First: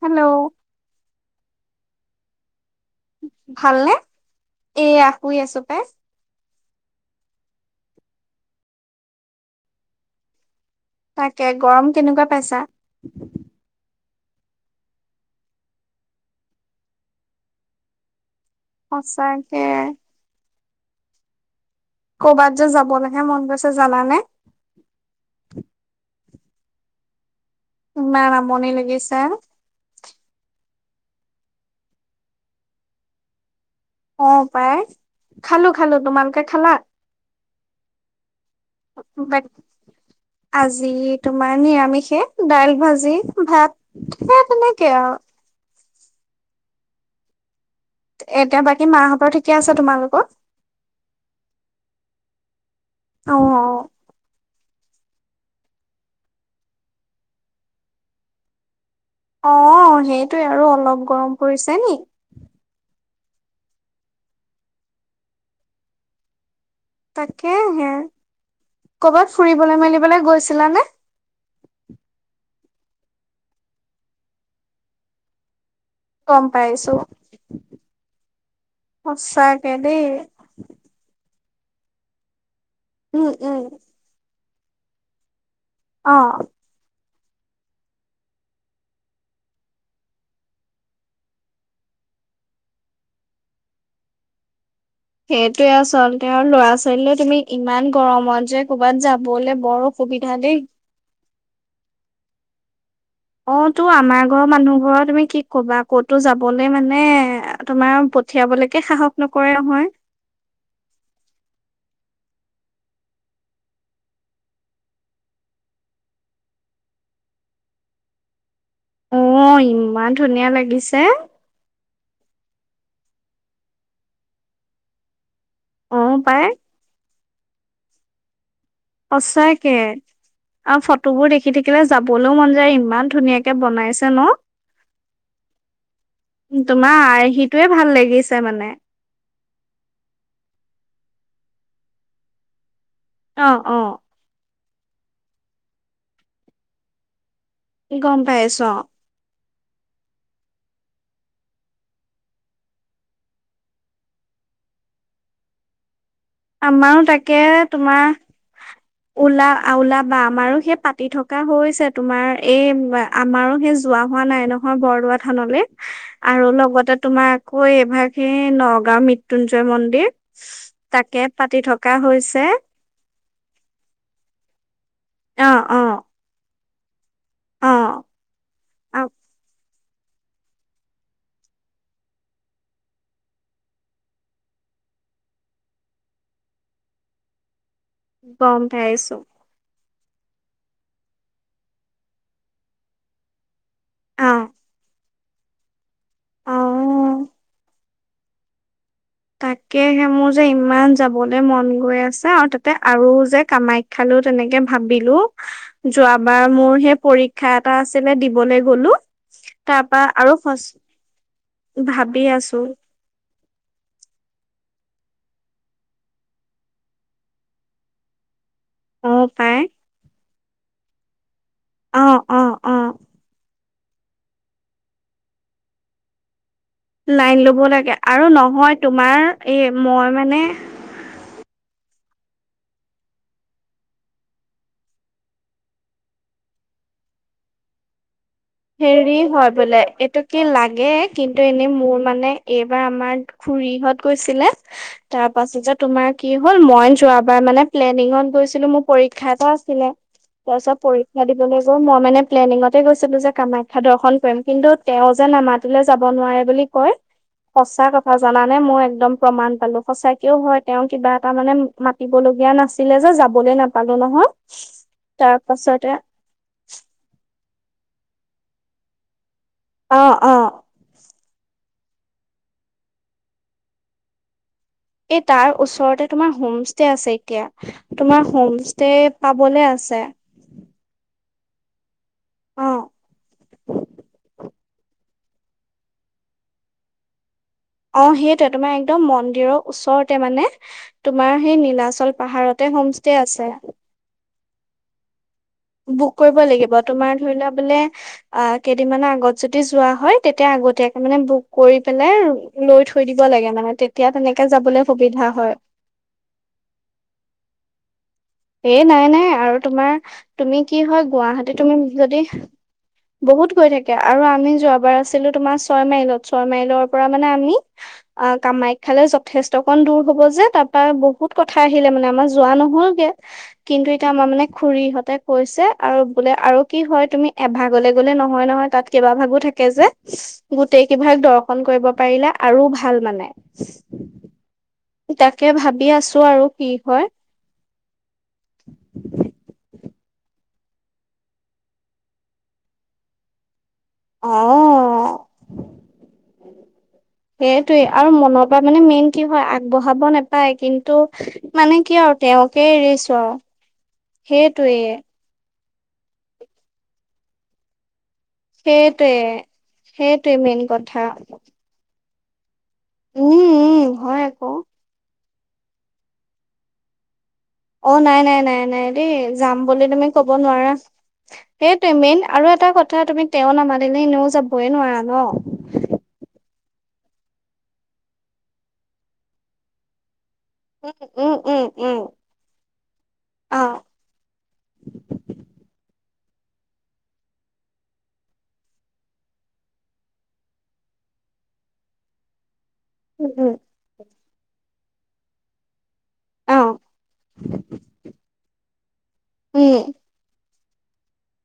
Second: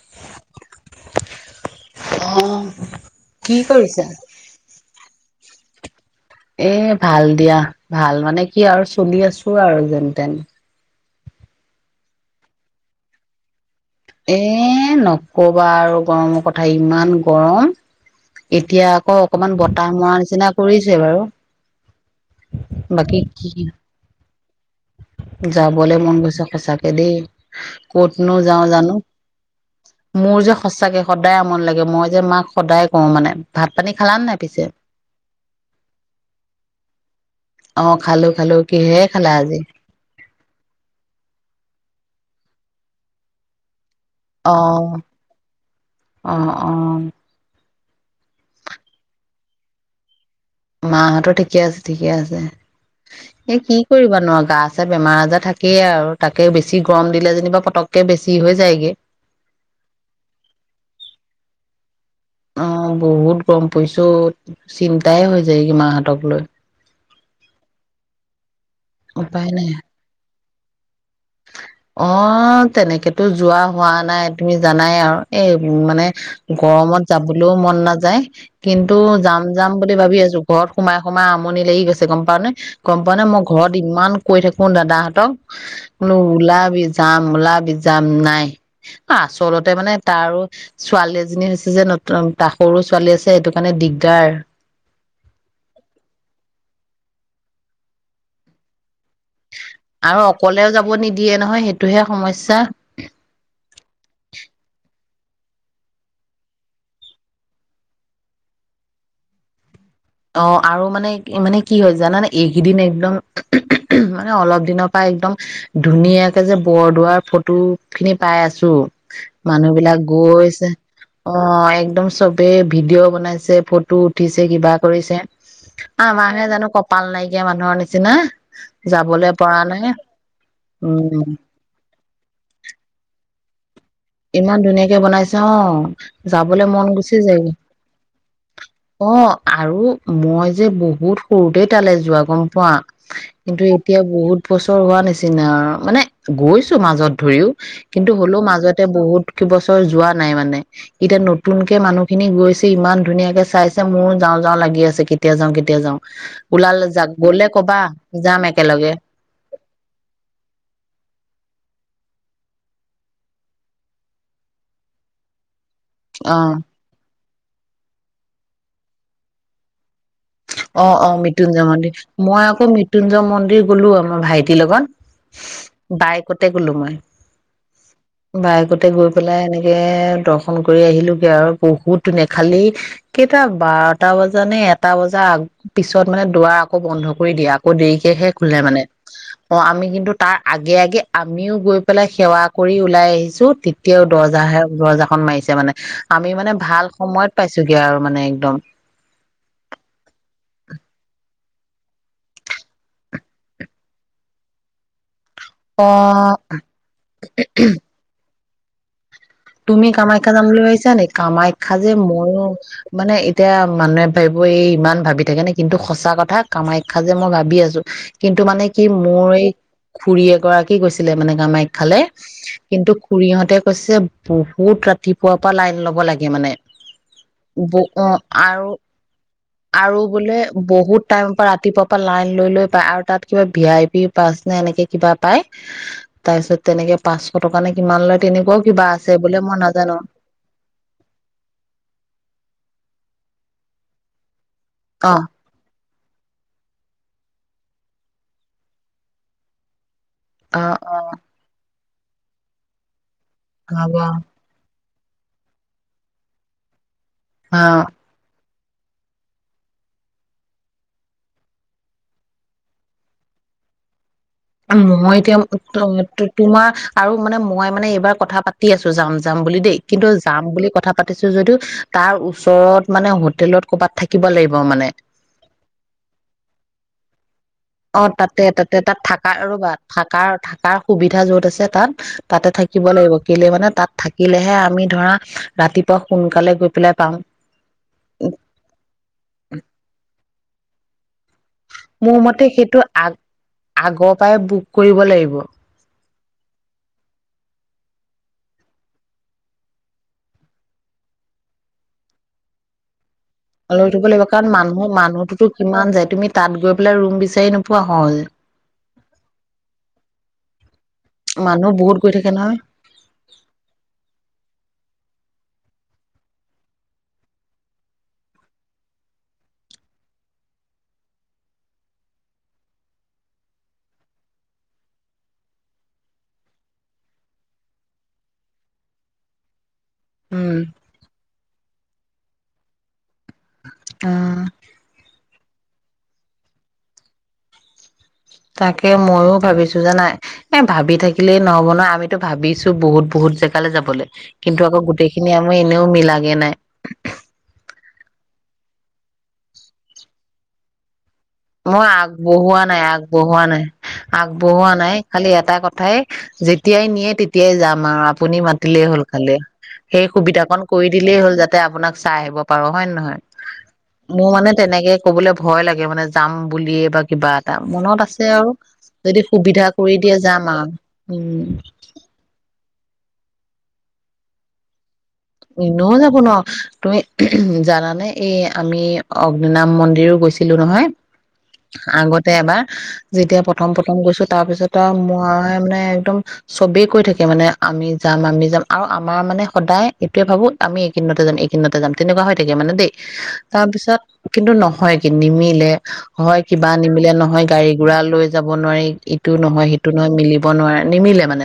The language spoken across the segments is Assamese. হেল্ল' অ কি ভালনে কৰিছা? এইয়া শুই আছো পে এ ভাল দিয়া ভাল মানে কি আৰু চলি আছো আৰু যেন তেন তাকে গৰম কেনেকুৱা পাইছা এ নকবা আৰু গৰমৰ কথা ইমান গৰম এতিয়া আকৌ অকমান সঁচাকে বতাহ মৰা নিচিনা কৰিছে বাৰু কৰ'বাত যে যাব বাকী লাগে মন কি গৈছে জানানে যাবলে মন গৈছে সচাকে দেই ইমান ক'তনো যাওঁ আমনি জানো লাগিছে। মোৰ যে সঁচাকে সদায় আমনি লাগে মই যে মাক সদায় কওঁ মানে ভাত পানী খালা অ' নাই পিছে পাই খালো খালো। তোমালোকে খালা? অ খালো খালো কিহে খালা বাট আজি আজি তোমাৰ নিৰামিষে দাইল ভাজি ভাত সেই অ তেনেকে আৰু। আহ আহ এতিয়া বাকী মাহঁতৰ ঠিকে আছে তোমালোকৰ মাহঁতো ঠিকে আছে ঠিকে আছে এ কি অ' কৰিবা নো গাত তাতে বেমাৰ আজাৰ থাকেই আৰু তাকে বেছি গৰম দিলে যেনিবা পতককে বেছি হৈ যায়গে অ সেইটোৱে আৰু অলপ গৰম পৰিছে নি অ বহুত গম পৰিছো অ চিন্তাই হৈ যায়গে মাহঁতক লৈ তাকে হে কৰ'বাত উপায় নাই ফুৰিবলৈ মেলিবলৈ গৈছে ছিলা নে অ তেনেকেতো যোৱা হোৱা নাই তুমি জানাই আৰু এই উ মানে গম পাইছো গৰমত যাবলৈও মন নাযায় কিন্তু যাম সঁচাকে যাম বুলি দেই। ভাবি আছো ঘৰত সোমাই সোমাই আমনি আমনি লাগি গৈছে গম পা নে গম পোৱা নে উম মই উম ঘৰত ইমান কৈ থাকো কোন দাদাহঁতক অ বোলো ওলাবি যাম ওলাবি যাম নাই আচলতে মানে তাৰো ছোৱালী এজনী হৈছে যে ন ত সৰু ছোৱালী আছে সেইটো কাৰণে দিগদাৰ। সেইটোয়ে আচলতে ল'ৰা ছোৱালী তুমি ইমান গৰমত যে ক'বাত যাব আৰু অকলেও যাব নিদিয়ে নহয় সেইটোহে সমস্যা। অ' তো আমাৰ ঘৰৰ মানুহ ঘৰৰ তুমি কি কবা ক'তো যাবলৈ মানে তোমাৰ পঠিয়াবলৈকে সাহস নকৰে নহয়। অ' আৰু মানে মানে কি হয় জানানে এইকেইদিন একদম উমহ উমহ উমহ মানে অলপ দিনৰ পৰা একদম ধুনীয়াকে যে বৰদোৱাৰ ফটো খিনি পাই আছো। অ মানুহ বিলাক ইমান ধুনীয়া গৈছে লাগিছে অ 'একদম চবে ভিডিঅ' বনাইছে ফটো উঠিছে কিবা কৰিছে। অ পাই আমাৰহে জানো কপাল নাইকিয়া মানুহৰ নিচিনা। নিচিনা সঁচাকে আৰু উম ফটোবোৰ দেখি থাকিলে যাবলৈও মন যায় ইমান ধুনীয়াক এতিয়া বনাইছে। ন। ইমান ধুনীয়াকে বনাইছে অ' যাবলে মন তোমাৰ গুচি যায় আৰ্হিটোৱে ভাল লাগিছে মানে অ 'আৰু মই যে বহুত সৰুতে তালে যোৱা গম পোৱা। অ কিন্তু অ এতিয়া বহুত। বছৰ হোৱা নিচিনা মানে গৈছো মাজত ধৰিও। কি গম পাই আছ' ক'ত বছৰ যোৱা নাই মানে এতিয়া নতুনকে মানুহ খিনি গৈছে ইমান ধুনীয়াকে চাইছে মোৰো যাও যাওঁ লাগি আছে কেতিয়া যাওঁ কেতিয়া যাওঁ। ওলালে আমাৰো যা তাকে গ'লে কবা তোমাৰ যাম একেলগে। ওলা ওলাবা আমাৰো সেই পাতি থকা হৈছে তোমাৰ এই আমাৰো সেই যোৱা হোৱা নাই নহয় বৰদোৱা থানলে। অ আৰু লগতে তোমাৰ আকৌ এইভাগে নগাঁও মৃত্যুঞ্জয় মন্দিৰ। অ -অ তাকে পাতি মৃত্যুঞ্জয় থকা মন্দিৰ হৈছে মই আকৌ মৃত্যুঞ্জয় মন্দিৰ গ'লো আমাৰ ভাইটিৰ লগত। অ অ বাইকতে গলো মই। অ বায়েকতে অ গৈ পেলাই এনেকে দৰ্শন কৰি আহিলোগে আৰু বহুত ধুনীয়া খালি কেইটা বাৰটা বজা নে এটা বজা ৰ পিছত মানে দুৱাৰ আকৌ বন্ধ কৰি দিয়ে আকৌ দেৰিকেহে খুলে গম মানে পাইছো অ আমি কিন্তু কিন্তু তাৰ আগে আগে আমিও গৈ পেলাই সেৱা কৰি ওলাই আহিছো। এতিয়াও অ দৰ্জাহে দৰ্জা খন মাৰিছে মানে আমি অ মানে ভাল সময়ত পাইছোগে আৰু মানে একদম। তাকেহে মোৰ যে ইমান যাবলে মন গৈ আছে আৰু তাতে আৰু যে কামাখ্যালেও তেনেকে ভাবিলো অ', যোৱাবাৰ মোৰ সেই পৰীক্ষা এটা আছিলে দিবলৈ গলো তাৰ তুমি পৰা কামাখ্যা আৰু যাম বুলি সচ ভাবিছা নে কামাখ্যা যে ভাবি ময়ো আছো মানে এতিয়া এতিয়া মানুহে ভাবিব এই ইমান ভাবি থাকে নে কিন্তু সঁচা কথা কামাখ্যা যে মই ভাবি আছো কিন্তু মানে কি অ মোৰ এই পাই খুৰী এগৰাকী। কি কৰিছিলে মানে। কামাখ্যালে খালে অ অ অ কিন্তু খুৰীহঁতে অৱশ্যে বহুত ৰাতিপুৱাৰ পৰা লাইন ল'ব লাগে মানে। লাইন লব ব লাগে অ আৰু নহয় তোমাৰ এ আৰু মই বোলে মানে বহুত টাইমৰ পৰা ৰাতিপুৱাৰ লাইন লৈ -লৈ পায় আৰু তাত কিবা ভি আই পি পাছ নে এনেকে কিবা পায় তাৰ পিছত তেনেকে পাঁচশ টকা নে কিমান লৈ তেনেকুৱও কিবা আছে। ফ্ৰী হয় মই বোলে নাজানো এইটো কি লাগে কিন্তু এনেই মোৰ মানে এইবাৰ আমাৰ খুৰীহঁত গৈছিলে। অ তাৰ পাছিতত তোমাৰ কি হ'ল মই যোৱাবাৰ মানে প্লেনিঙত গৈছিলো মোৰ পৰীক্ষাটো আছিলে। তাৰ অ চ অ পৰীক্ষা দিবলৈ মই মানে প্লেনিঙতে গৈছিলো যে কামাখ্যা ভাবা দৰ্শন কৰিম কিন্তু তেওঁ যে নামাতলৈ যাব নোৱাৰে বুলি কয়। হা সঁচা কথা জানা মানে মই একদম প্ৰমাণ পালো সচেও হয় তেওঁ কিবা এটা মানে মাতিব লগগীয়া নাছিলে যে যাবলৈ নাপালো নহয়। মই এতিয়া তাৰ পাছতে তোমাৰ আৰু মানে মই মানে এইবাৰ কথা প [unintelligible] দি আছো যাম যাম বুলি দেই অ কিন্তু অ যাম বুলি কথা পাতিছো যদিও তাৰ ওচৰত মানে হোটেলত কৰবাত থাকিব লাগিব। মানে এই তাৰ ওচৰতে তোমাৰ হোম ষ্টে আছে এতিয়া অ', তোমাৰ তাতে- হোম তাতে ষ্টে তাত থাক পাবলে ৰবা, আছে থাকা - থাকা সুবিধা যত আছে। তাত তাতে অ থাকিব লাগিব কেলৈ মানে তাত থাকিলেহে আমি ধৰা ৰাতিপুৱা সোনকালে গৈ পেলাই পাম। অ', সেইটোৱে তোমাৰ একদম মন্দিৰৰ ওচৰতে মানে তোমাৰ সেই নীলাচল মোৰ মতে পাহাৰতে সেইটো আগ হোমষ্টে আছে। আগৰ পৰাই বুক কৰিব লাগিব। বুক কৰিব লাগিব তোমাৰ ধৰি লোৱা বোলে অ', কেইদিনমান আগত যদি যোৱা হয় তেতিয়া আগতীয়াকৈ মানে বুক কৰি পেলাই ৰোম লৈ থৈ দিব লাগে মানে লৈ তেতিয়া থব লাগিব তেনেকে কাৰণ যাবলৈ মানুহ সুবিধা -মানুহতোতো হয় কিমান যায় তুমি তাত গৈ পেলাই ৰুম বিচাৰি নোপ পোৱা হয়। এ', নাই -নাই আৰু তোমাৰ তুমি কি হয় গুৱাহাটী মানুহ তুমি বহুত গৈ যদি, থাকে নহয়। বহুত গৈ থাকে আৰু আমি যোৱা এবাৰ আছিলো তোমাৰ ছয় মাইলত ছয়মাইলৰ পৰা মানে আমি অ কামাখ্যালৈ যথেষ্ট কন দূৰ হব যে তাৰ পৰা বহুত কথা আহিলে মানে আমাৰ যোৱা নহলগে। কিন্তু এতিয়া আমাৰ মানে খুৰীহঁতে কৈছে আৰু বোলে আৰু কি হয় তুমি এভাগলে গ'লে নহয় নহয় তাত কেইবা ভাগো থাকে যে। উম। গোটেই কিভাগ দক ন' কৰিব পাৰিলে আৰু ভাল মানে? অ', তাকে ভাবি আছো আৰু কি হয়? তাকে ময়ো ভাবিছো। জানাই এ', ভাবি থাকিলে নহব ন আমিতো ভাবিছো বহুত -বহুত জেগা সকালে যাবলৈ কিন্তু আকৌ অ'। গোটেইখিনি আমি এনেও মিলাগে নাই। সেইটোৱে আৰু মনৰ পৰা মানে মেইন কি হয় আগবঢ়াব নেপায় কিন্তু মানে মই কি আৰু আগবঢ়োৱা তেওঁকে নাই এৰিছো আৰু আগবঢ়োৱা নাই আগবঢ়োৱা সেইটোৱে নাই খালি এটা কথা ঠাই যেতিয়াই নিয়ে তেতিয়াই যাম আৰু আপুনি মাতিলেই হ'ল সেইটোৱে। খালি সেই সেইটোৱে সুবিধা কন মেইন কৰি কথা। দিলেই হ'ল যাতে আপোনাক চাই আহিব। হয় নে নহয় উম উম হয় মোৰ আকৌ মানে তেনেকে কবলৈ ভয় লাগে মানে। যাম বুলিয়ে বা কিবা এটা অ মনত নাই আছে নাই আৰু নাই নাই দেই যদি যাম সুবিধা বুলি কৰি তুমি দিয়ে কব যাম আৰু নোৱাৰা উম সেইটোৱে মেইন আৰু এটা কথা কথা তুমি তেও নামানিলে এনেও যাবই নোৱাৰা ন ইনও যাব নোৱাৰো। তুমি জানানে এই আমি অগ্নিনাভ মন্দিৰো গৈ ছিলো নহয়। উম উম উম আগতে এবাৰ যেতিয়া অ প্ৰথম প্ৰথম গৈছো তাৰ পিছত আৰু মই মানে একদম। চবেই কৈ থাকে মানে আমি যাম আমি যাম আৰু আমাৰ মানে সদায় এইটোয়ে ভাবো আমি এইকেইদিনতে যাম এইকেইদিনতে যাম তেনেকুৱা হৈ থাকে মানে দেই উম উম তাৰপিছত। কিন্তু নহয় কি নিমিলে। হয় অ কিবা নিমিলে নহয় গাড়ী ঘোৰা লৈ যাব নোৱাৰি ইটো নহয় উম সিটো নহয় মিলি। বনোৱাৰ নিমিলে মানে।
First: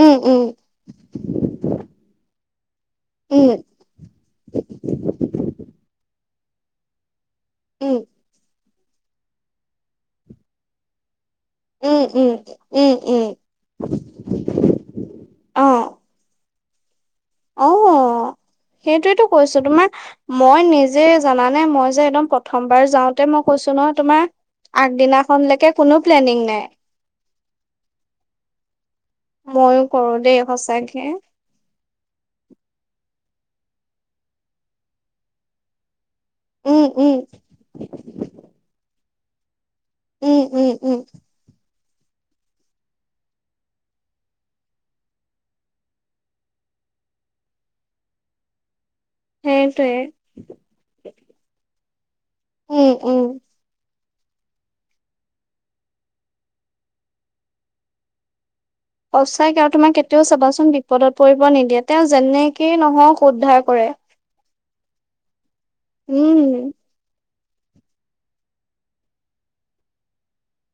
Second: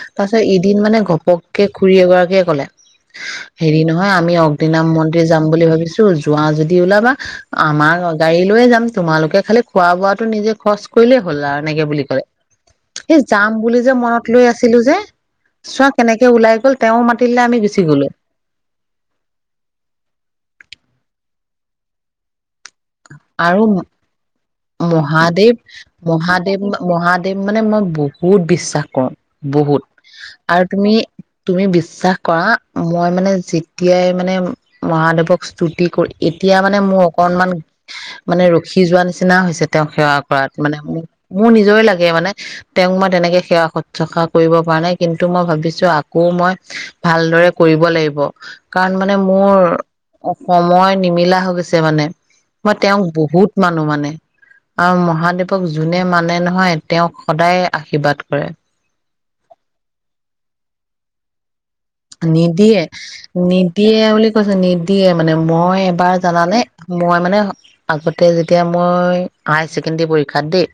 উম পাছত উম এদিন মানে ঘপককে খুৰী এগৰাকীয়ে কলে উম হেৰি নহয় আমি অগ্নিনাভ মন্দিৰ যাম বুলি ভাবিছো যোৱা যদি ওলাবা আমাৰ উম গাড়ী লৈইয়ে যাম তোমালোকে খালি খোৱা বোৱাটো নিজে খৰচ কৰিলেই হল আৰু এনেকে উম বুলি কলে উম উম উম স যাম বুলি যে মনত লৈ আছিলো যে অ চোৱা কেনেকে ওলাই গ'ল তেওঁ মান অ সেইটোয়েতো কৈছো তোমাৰ মই নিজ যে জানা নে মই যে একদম প্ৰথমবাৰ যাওঁতে মই আৰু কৈছো ন তোমাৰ মহাদেৱ আগদিনাখনলৈকে কোনো প্লেনিং মহাদেৱ নাই মহাদেৱ মানে মই বহুত বিশ্বাস ময়ো বহুত কৰো দেই আৰু তুমি সঁচাকে তুমি বিশ্বাস কৰা মই মানে যেতিয়াই মানে মহাদেৱক স্তুতি কৰি এতিয়া মানে উম মোৰ উম অকনমান মানে ৰখি যোৱা নিচিনা হৈছে তেওঁক সেৱা উম, কৰাত উম, মানে ম উম, মোৰ নিজৰে লাগে গে মানে তেওঁক মই তেনেকে সেৱা শুশ্ৰূষা কৰিব পৰা নাই কিন্তু মই ভাবিছো আকৌ মই ভালদৰে কৰিব লাগিব কাৰণ মানে মোৰ সেইটোৱে অ সময় নিমিলা হৈ গৈছে ছে মানে মই উম, তেওঁক উম। বহুত মানো মানে আৰু মহাদেৱক যোনে মানে নহয় তেওঁক সদায়ে আশীৰ্বাদ কৰে সঁচাকে আৰু তোমাক কেতিয়াও চাবাচোন বিপদত পৰিব নিদিয়ে তেওঁ যেনেকেই নিদিয়ে নহওক উদ্ধাৰ কৰে। নিদিয়ে বুলি কৈছে নিদ দিয়ে মানে মই এবাৰ জানানে উম, মই মানে আগতে যেতিয়া মই হাই ছেকেণ্ডৰী পৰীক্ষাত দেই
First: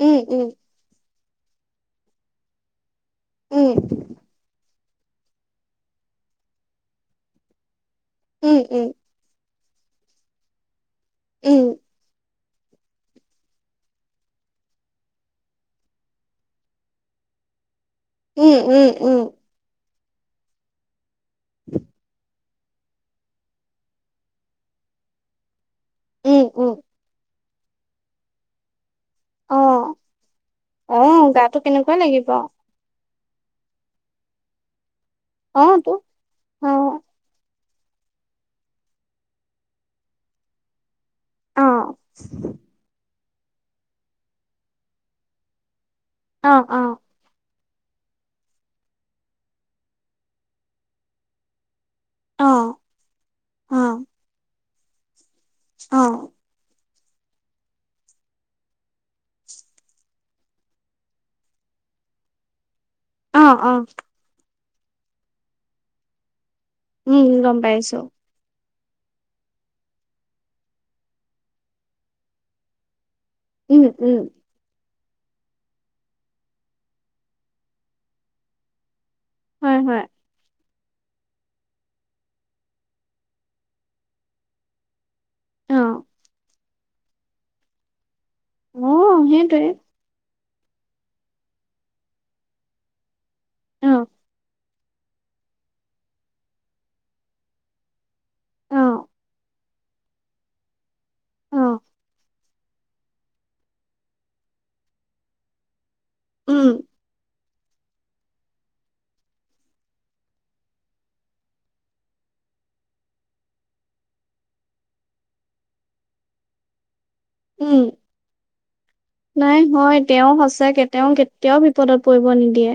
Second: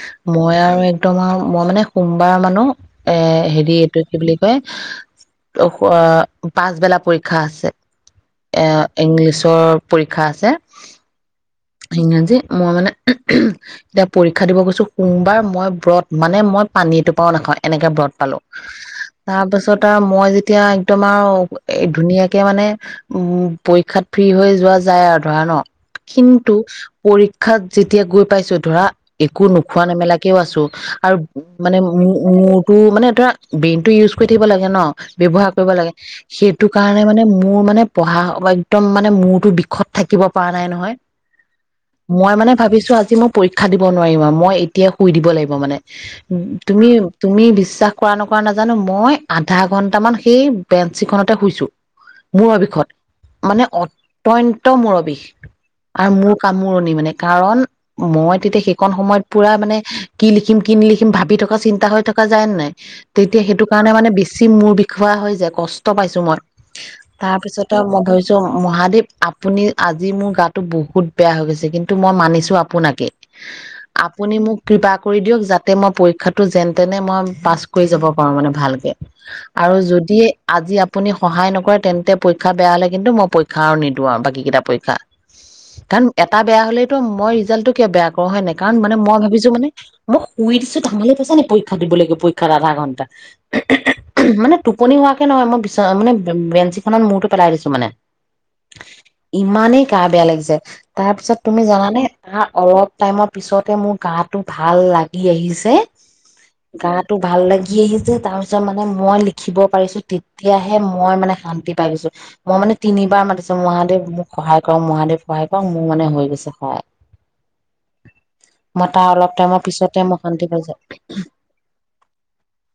উম, উম, মই আৰু তোমাৰ মই মানে সোমবাৰ মানো এ উম, হেৰি এইটো কি বুলি কয় হা ত ক আ পাছবেলা পৰীক্ষা আছে উম, এ উম, ইংলিছৰ পৰীক্ষা আছে উম। ইংৰাজী মই মানে এতিয়া পৰীক্ষা দিব গৈছো সোমবাৰ মই ব্ৰত মানে মই পানীটোপাও নাখাওঁৱে এনেকে ব্ৰত পালো উম, উম, উম, তাৰপাছত দম মই যেতিয়া একদম মাৰ আৰু এ ধুনীয়া কে মানে উম পৰীক্ষাত ফ্ৰী হৈ যোৱা যায় আৰু ধৰা ন উম, কিন্তু উম, পৰীক্ষাত যেতিয়া গৈ পাইছো ধৰা একো নোখোৱা অ', নেমেলাকেও আছো আৰু অ', গাটো মানে কেনেকুৱা মো লাগিব। মোৰতো মানে ধৰা ব্ৰেইনটো ইউজ কৰি থাকিব লাগে ন ব্যৱহাৰ কৰিব অ', তো লাগে সেইটো কাৰণে অ', মানে মোৰ মানে পঢ়া স একদম মানে মূৰটো বিষত থাকিব পৰা নাই নহয় অ', মই মানে ভাবিছো আজি মো পৰীক্ষা দিব নোৱাৰিম আৰু মই এতিয়াই শুই দিব লাগিব মানে অ', অ', তুমি অ', তুমি বিছ শ্বাস কৰা নকৰা নাজানো মই আধা ঘন্ট টামান সেই বেঞ্চিখনতে শুইছো মোৰ অবিষত মানে অ', অত্য় ত মূৰৰ বিষ আৰু অ'। মোৰ কামোৰণি মানে কাৰণ মই তেতিয়া সেইখন সময়ত পুৰা মানে কি লিখিম কি নিলিখিম ভাবি থকা চিন্তা হৈ থকা যায় নে নাই অ', তেতিয়া সেইটো অ', কাৰণে মানে বেছি মোৰ খোৱা হৈ যে কষ্ট পাইছো মই উম, তাৰ গম পিছত পাইছো মই ধৰিছো মহাদেৱ আপুনি আজি মোৰ গাটো বহুত বেয়া হৈ গৈছে কিন্তু মই মানিছো আপোনাকে উম, উম, আপুনি মোক কৃপা কৰি দিয়ক যাতে মই পৰীক্ষাটো যেন তেনে মই পাছ কৰি যাব পাৰো মানে ভালকে আৰু হয়, হয়, যদি আজি আপুনি সহায় নকৰে তেন্তে পৰীক্ষা বেয়া হ'লে কিন্তু মই পৰীক্ষা আৰু নিদিওঁ আৰু বাকী কেইটা পৰীক্ষা অ'। কাৰণ এটা বেয়া হলে ত মই ৰিজাল্টটো কিয় বেয়া প হয় নাই কাৰণ মানে মই অ', ভাবিছো মানে সেইটোৱে মোক শুই দিছো ধেমালি পাইছা নি পৰীক্ষা দিব লাগিব পৰীক্ষাৰ আধা ঘণ্টা অ মানে টোপনি হোৱাকে নহয় মই বিছনা মানে বেঞ্চ খনত মূৰটো পেলাই দিছো মানে অ', ইমানেই গা বেয়া লাগিছে তাৰ পিছত তুমি অ', জানানে আহ অলপ টাইমৰ পিছতে মোৰ গা টো ভাল লাগি আহিছে উম, গা টো ভাল লাগে ইি যে তা পিছত মান মানে মই লিখিব পাৰিছো তেতিয়াহে মই মানে শান্তি পাই গৈছো মই মানে তিনিবাৰ মাতিছো মহাদেৱ মোক সহায় কৰক মহাদেৱ সহায় কৰক মোৰ মানে হৈ গৈছে সহায় উম মই তাৰ অলপ নাই টাইমৰ হয় পিছতে মই তেওঁ শান্তি পাইছো সচাকে তেওঁ কেতিয়াও বিপদত পৰিব নিদিয়ে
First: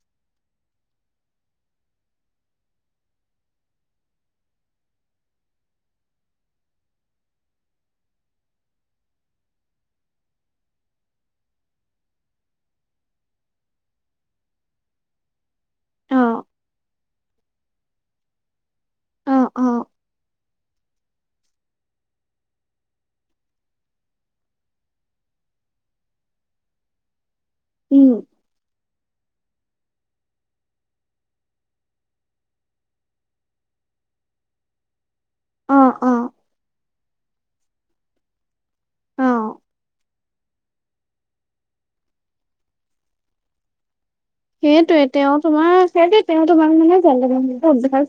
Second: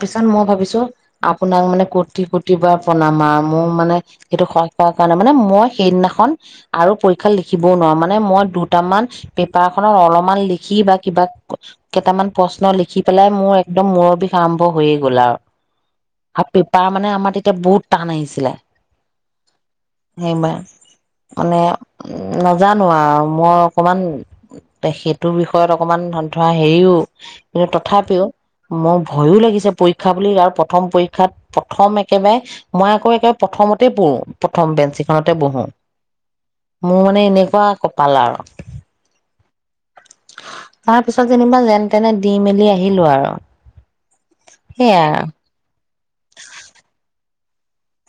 তাৰপিছত মই ভাবিছো আপোনাক মানে কোটি কোটি বাৰ প্ৰনাম আৰু মোৰ মানে সেইটো সায় কৰোৱাৰ কাৰণে মানে মই সেইদিনাখন আৰু পৰীক্ষা লিখিবও নোৱাৰো মানে মই দুটামান পেপাৰখনত অলপমান লিখি বা কিবা কেইটামান প্ৰশ্ন লিখি পেলাই মোৰ একদম মূৰৰ বিষ আৰম্ভ হৈয়ে গ'ল অ আৰু আপি পাপ মানে আমাৰ এতিয়া বহুত টান আহিছিলে অ অ মা মানে নাজানো আৰু মই অকমান সেইটোৰ বিষয়ত অকমান ধৰা হেৰিও কিন্তু উম তথাপিও মই ভয়ও লাগিছে পৰীক্ষা বুলি আৰু প্ৰথম পৰীক্ষাত প্ৰথম একেবাৰে মই আকৌ একেবাৰে প্ৰথমতে পঢ়ো প্ৰথম বেঞ্চ বহো অ অ মোৰ মানে এনেকুৱা কপাল আৰু অ তাৰ পিছত যেনিবা যেন তেনে দি মেলি আহিলো আৰু সেইটোৱে সেইয়াই আৰু তেওঁ তোমাৰ সেই তেওঁ তোমাক মানে জ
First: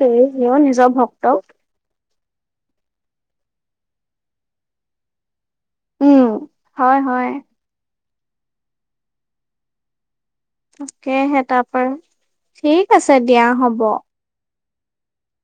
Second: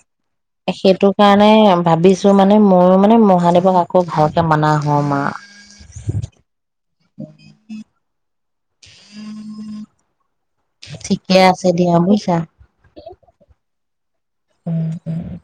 সেইটো কাৰণে ভাবিছো। মানে ময়ো মানে মহাদেৱক আকৌ ভালকে মাননা হমাৰ উম', হয় - হয় উম', তাকেহে তাৰপৰা বুজিছা ঠিক, আছে দিয়া হ'ব। উম- উম -উম